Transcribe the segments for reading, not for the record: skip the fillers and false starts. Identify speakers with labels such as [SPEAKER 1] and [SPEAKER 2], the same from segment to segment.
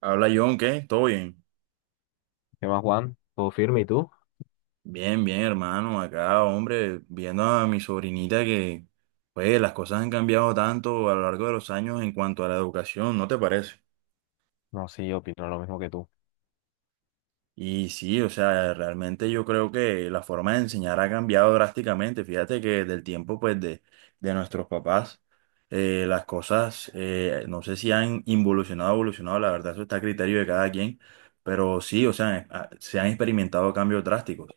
[SPEAKER 1] Habla John, ¿qué? ¿Todo bien?
[SPEAKER 2] ¿Qué más, Juan? ¿Todo firme y tú?
[SPEAKER 1] Bien, bien, hermano. Acá, hombre, viendo a mi sobrinita que, pues, las cosas han cambiado tanto a lo largo de los años en cuanto a la educación, ¿no te parece?
[SPEAKER 2] No, sí, yo opino lo mismo que tú.
[SPEAKER 1] Y sí, o sea, realmente yo creo que la forma de enseñar ha cambiado drásticamente. Fíjate que del tiempo, pues, de nuestros papás, las cosas, no sé si han involucionado evolucionado, la verdad, eso está a criterio de cada quien, pero sí, o sea, se han experimentado cambios drásticos.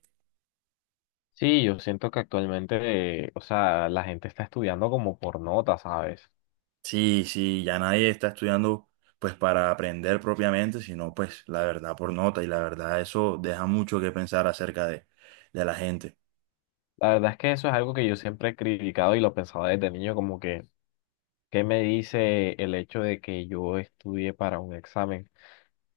[SPEAKER 2] Sí, yo siento que actualmente, o sea, la gente está estudiando como por nota, ¿sabes?
[SPEAKER 1] Sí, sí, ya nadie está estudiando pues para aprender propiamente, sino pues la verdad por nota y la verdad eso deja mucho que pensar acerca de la gente.
[SPEAKER 2] La verdad es que eso es algo que yo siempre he criticado y lo pensaba desde niño, como que, ¿qué me dice el hecho de que yo estudie para un examen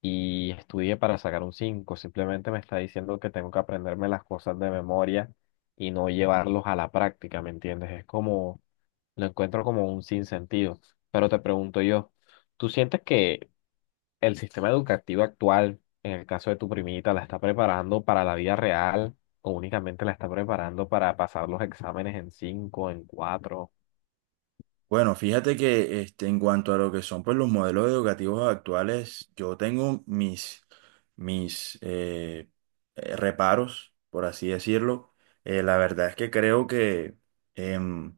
[SPEAKER 2] y estudie para sacar un 5? Simplemente me está diciendo que tengo que aprenderme las cosas de memoria y no llevarlos a la práctica, ¿me entiendes? Es como, lo encuentro como un sinsentido. Pero te pregunto yo. ¿Tú sientes que el sistema educativo actual, en el caso de tu primita, la está preparando para la vida real o únicamente la está preparando para pasar los exámenes en cinco, en cuatro?
[SPEAKER 1] Bueno, fíjate que este, en cuanto a lo que son pues los modelos educativos actuales, yo tengo mis reparos, por así decirlo. La verdad es que creo que... em,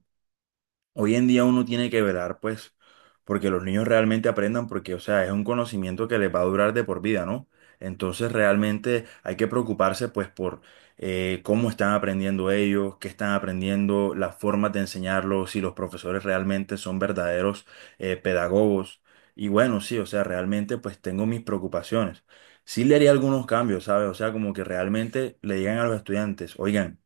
[SPEAKER 1] hoy en día uno tiene que velar, pues, porque los niños realmente aprendan, porque, o sea, es un conocimiento que les va a durar de por vida, ¿no? Entonces, realmente hay que preocuparse, pues, por cómo están aprendiendo ellos, qué están aprendiendo, las formas de enseñarlos, si los profesores realmente son verdaderos pedagogos. Y bueno, sí, o sea, realmente, pues, tengo mis preocupaciones. Sí le haría algunos cambios, ¿sabes? O sea, como que realmente le digan a los estudiantes, oigan,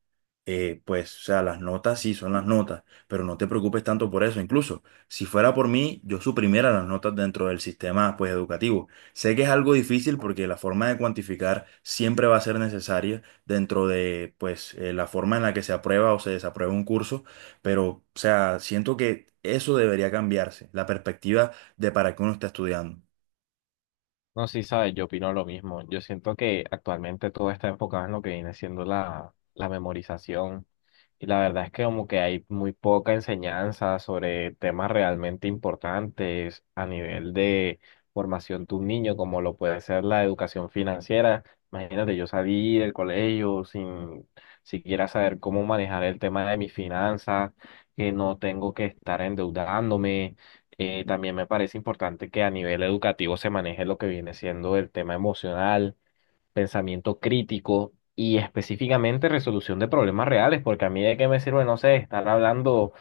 [SPEAKER 1] pues, o sea, las notas sí son las notas pero no te preocupes tanto por eso. Incluso, si fuera por mí, yo suprimiera las notas dentro del sistema, pues, educativo. Sé que es algo difícil porque la forma de cuantificar siempre va a ser necesaria dentro de, pues, la forma en la que se aprueba o se desaprueba un curso, pero, o sea, siento que eso debería cambiarse, la perspectiva de para qué uno está estudiando.
[SPEAKER 2] No, sí, sabes, yo opino lo mismo. Yo siento que actualmente todo está enfocado en lo que viene siendo la memorización. Y la verdad es que como que hay muy poca enseñanza sobre temas realmente importantes a nivel de formación de un niño, como lo puede ser la educación financiera. Imagínate, yo salí del colegio sin siquiera saber cómo manejar el tema de mis finanzas, que no tengo que estar endeudándome. También me parece importante que a nivel educativo se maneje lo que viene siendo el tema emocional, pensamiento crítico y específicamente resolución de problemas reales, porque a mí de qué me sirve, no sé, estar hablando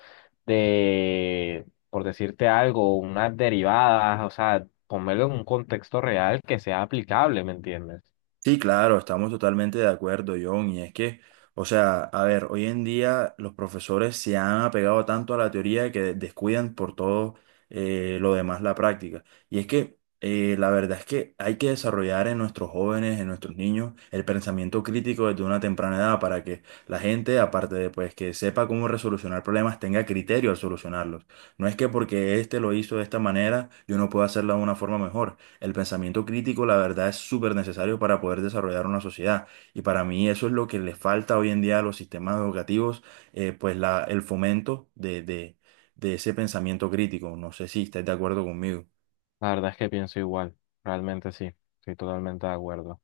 [SPEAKER 2] de, por decirte algo, unas derivadas, o sea, ponerlo en un contexto real que sea aplicable, ¿me entiendes?
[SPEAKER 1] Sí, claro, estamos totalmente de acuerdo, John. Y es que, o sea, a ver, hoy en día los profesores se han apegado tanto a la teoría que descuidan por todo lo demás la práctica. Y es que la verdad es que hay que desarrollar en nuestros jóvenes, en nuestros niños, el pensamiento crítico desde una temprana edad para que la gente, aparte de pues que sepa cómo resolucionar problemas, tenga criterio al solucionarlos. No es que porque este lo hizo de esta manera, yo no puedo hacerlo de una forma mejor. El pensamiento crítico, la verdad, es súper necesario para poder desarrollar una sociedad. Y para mí eso es lo que le falta hoy en día a los sistemas educativos, pues la, el fomento de ese pensamiento crítico. No sé si estás de acuerdo conmigo.
[SPEAKER 2] La verdad es que pienso igual, realmente sí, estoy totalmente de acuerdo.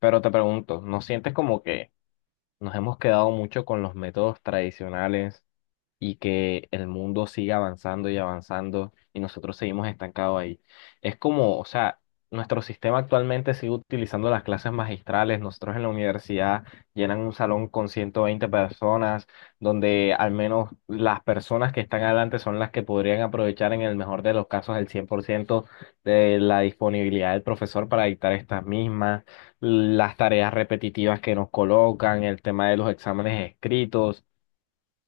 [SPEAKER 2] Pero te pregunto, ¿no sientes como que nos hemos quedado mucho con los métodos tradicionales y que el mundo siga avanzando y avanzando y nosotros seguimos estancados ahí? Es como, o sea, nuestro sistema actualmente sigue utilizando las clases magistrales, nosotros en la universidad llenan un salón con 120 personas, donde al menos las personas que están adelante son las que podrían aprovechar en el mejor de los casos el 100% de la disponibilidad del profesor para dictar estas mismas, las tareas repetitivas que nos colocan, el tema de los exámenes escritos.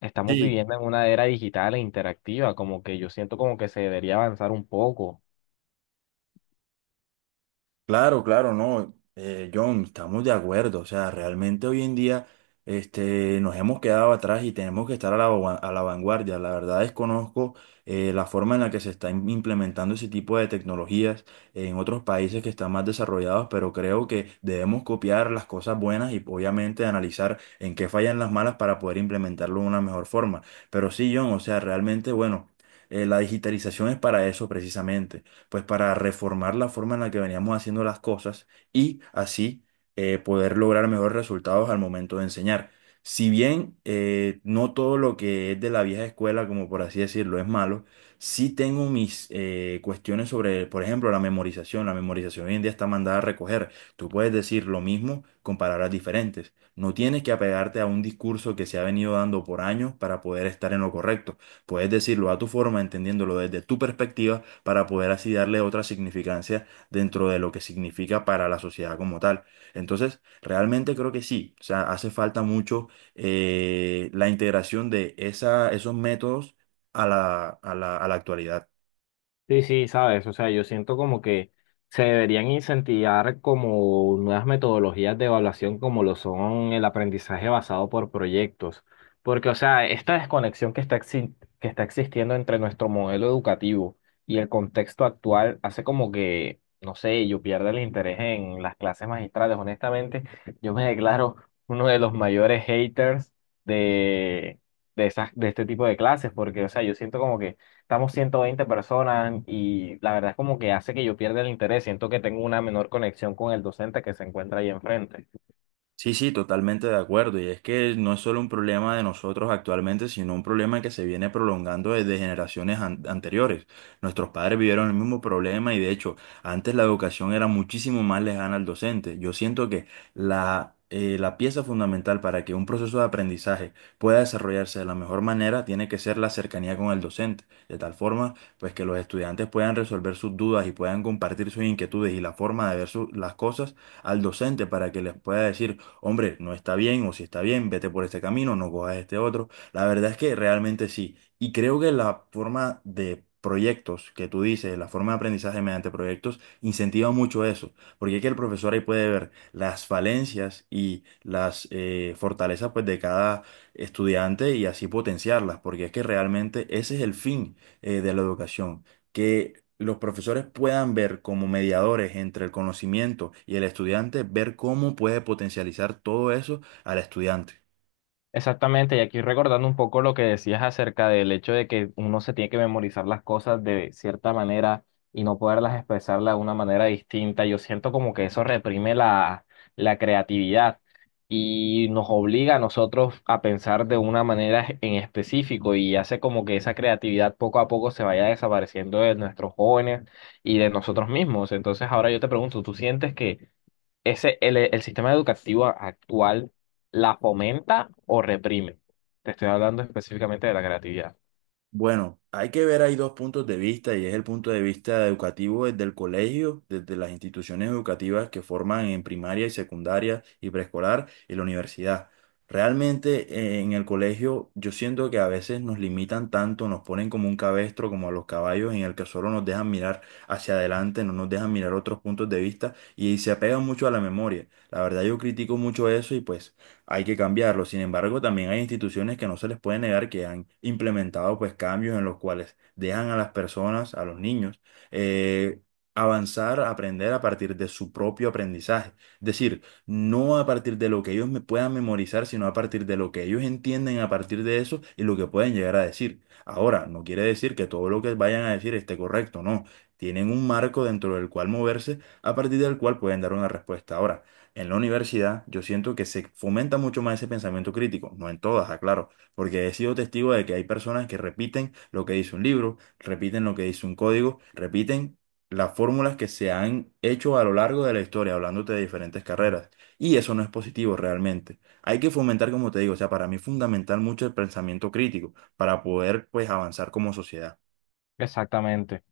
[SPEAKER 2] Estamos
[SPEAKER 1] Sí,
[SPEAKER 2] viviendo en una era digital e interactiva, como que yo siento como que se debería avanzar un poco.
[SPEAKER 1] claro, claro, no, John, estamos de acuerdo, o sea, realmente hoy en día este, nos hemos quedado atrás y tenemos que estar a la, a la vanguardia. La verdad desconozco la forma en la que se está implementando ese tipo de tecnologías en otros países que están más desarrollados, pero creo que debemos copiar las cosas buenas y obviamente analizar en qué fallan las malas para poder implementarlo de una mejor forma. Pero sí, John, o sea, realmente, bueno, la digitalización es para eso precisamente pues para reformar la forma en la que veníamos haciendo las cosas y así poder lograr mejores resultados al momento de enseñar. Si bien no todo lo que es de la vieja escuela, como por así decirlo, es malo, sí tengo mis cuestiones sobre, por ejemplo, la memorización. La memorización hoy en día está mandada a recoger. Tú puedes decir lo mismo con palabras diferentes. No tienes que apegarte a un discurso que se ha venido dando por años para poder estar en lo correcto. Puedes decirlo a tu forma, entendiéndolo desde tu perspectiva para poder así darle otra significancia dentro de lo que significa para la sociedad como tal. Entonces, realmente creo que sí, o sea, hace falta mucho la integración de esa, esos métodos a la actualidad.
[SPEAKER 2] Sí, sí, sabes, o sea, yo siento como que se deberían incentivar como nuevas metodologías de evaluación como lo son el aprendizaje basado por proyectos, porque, o sea, esta desconexión que está, que está existiendo entre nuestro modelo educativo y el contexto actual hace como que, no sé, yo pierda el interés en las clases magistrales. Honestamente, yo me declaro uno de los mayores haters de, esas, de este tipo de clases, porque, o sea, yo siento como que estamos 120 personas y la verdad es como que hace que yo pierda el interés, siento que tengo una menor conexión con el docente que se encuentra ahí enfrente.
[SPEAKER 1] Sí, sí, totalmente de acuerdo. Y es que no es solo un problema de nosotros actualmente, sino un problema que se viene prolongando desde generaciones anteriores. Nuestros padres vivieron el mismo problema y de hecho, antes la educación era muchísimo más lejana al docente. Yo siento que la, la pieza fundamental para que un proceso de aprendizaje pueda desarrollarse de la mejor manera tiene que ser la cercanía con el docente, de tal forma pues que los estudiantes puedan resolver sus dudas y puedan compartir sus inquietudes y la forma de ver las cosas al docente para que les pueda decir hombre, no está bien o si está bien, vete por este camino, no cojas este otro. La verdad es que realmente sí. Y creo que la forma de proyectos que tú dices, la forma de aprendizaje mediante proyectos, incentiva mucho eso, porque es que el profesor ahí puede ver las falencias y las fortalezas pues, de cada estudiante y así potenciarlas, porque es que realmente ese es el fin de la educación que los profesores puedan ver como mediadores entre el conocimiento y el estudiante, ver cómo puede potencializar todo eso al estudiante.
[SPEAKER 2] Exactamente, y aquí recordando un poco lo que decías acerca del hecho de que uno se tiene que memorizar las cosas de cierta manera y no poderlas expresarlas de una manera distinta, yo siento como que eso reprime la creatividad y nos obliga a nosotros a pensar de una manera en específico y hace como que esa creatividad poco a poco se vaya desapareciendo de nuestros jóvenes y de nosotros mismos. Entonces ahora yo te pregunto, ¿tú sientes que el sistema educativo actual la fomenta o reprime? Te estoy hablando específicamente de la creatividad.
[SPEAKER 1] Bueno, hay que ver hay dos puntos de vista y es el punto de vista educativo desde el colegio, desde las instituciones educativas que forman en primaria y secundaria y preescolar y la universidad. Realmente en el colegio yo siento que a veces nos limitan tanto, nos ponen como un cabestro, como a los caballos, en el que solo nos dejan mirar hacia adelante, no nos dejan mirar otros puntos de vista y se apegan mucho a la memoria. La verdad yo critico mucho eso y pues hay que cambiarlo. Sin embargo, también hay instituciones que no se les puede negar que han implementado pues cambios en los cuales dejan a las personas, a los niños, eh, avanzar, aprender a partir de su propio aprendizaje. Es decir, no a partir de lo que ellos me puedan memorizar, sino a partir de lo que ellos entienden a partir de eso y lo que pueden llegar a decir. Ahora, no quiere decir que todo lo que vayan a decir esté correcto, no. Tienen un marco dentro del cual moverse, a partir del cual pueden dar una respuesta. Ahora, en la universidad yo siento que se fomenta mucho más ese pensamiento crítico, no en todas, aclaro, porque he sido testigo de que hay personas que repiten lo que dice un libro, repiten lo que dice un código, repiten las fórmulas que se han hecho a lo largo de la historia, hablándote de diferentes carreras. Y eso no es positivo realmente. Hay que fomentar, como te digo, o sea, para mí es fundamental mucho el pensamiento crítico para poder, pues, avanzar como sociedad.
[SPEAKER 2] Exactamente.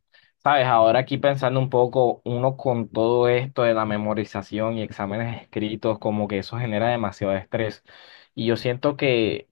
[SPEAKER 2] Sabes, ahora aquí pensando un poco, uno con todo esto de la memorización y exámenes escritos, como que eso genera demasiado estrés. Y yo siento que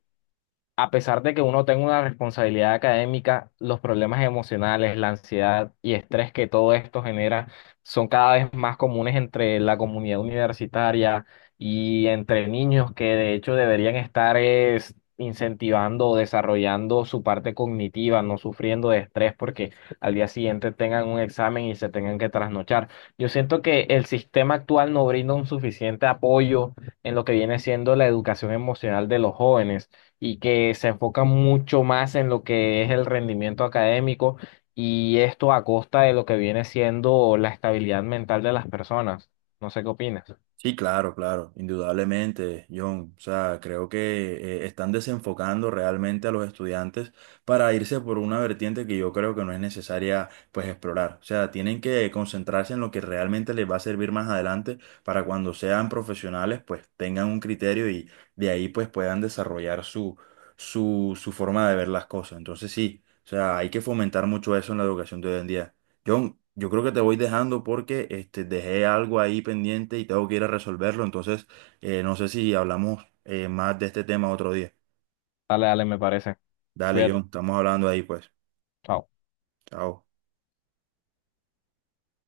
[SPEAKER 2] a pesar de que uno tenga una responsabilidad académica, los problemas emocionales, la ansiedad y estrés que todo esto genera son cada vez más comunes entre la comunidad universitaria y entre niños que de hecho deberían estar es, incentivando o desarrollando su parte cognitiva, no sufriendo de estrés porque al día siguiente tengan un examen y se tengan que trasnochar. Yo siento que el sistema actual no brinda un suficiente apoyo en lo que viene siendo la educación emocional de los jóvenes y que se enfoca mucho más en lo que es el rendimiento académico y esto a costa de lo que viene siendo la estabilidad mental de las personas. No sé qué opinas.
[SPEAKER 1] Sí, claro, claro, indudablemente, John. O sea, creo que están desenfocando realmente a los estudiantes para irse por una vertiente que yo creo que no es necesaria, pues, explorar. O sea, tienen que concentrarse en lo que realmente les va a servir más adelante para cuando sean profesionales, pues, tengan un criterio y de ahí, pues, puedan desarrollar su forma de ver las cosas. Entonces, sí, o sea, hay que fomentar mucho eso en la educación de hoy en día. John, yo creo que te voy dejando porque este, dejé algo ahí pendiente y tengo que ir a resolverlo. Entonces, no sé si hablamos más de este tema otro día.
[SPEAKER 2] Dale, dale, me parece.
[SPEAKER 1] Dale, John,
[SPEAKER 2] Cuídate.
[SPEAKER 1] estamos hablando ahí, pues.
[SPEAKER 2] Chao.
[SPEAKER 1] Chao.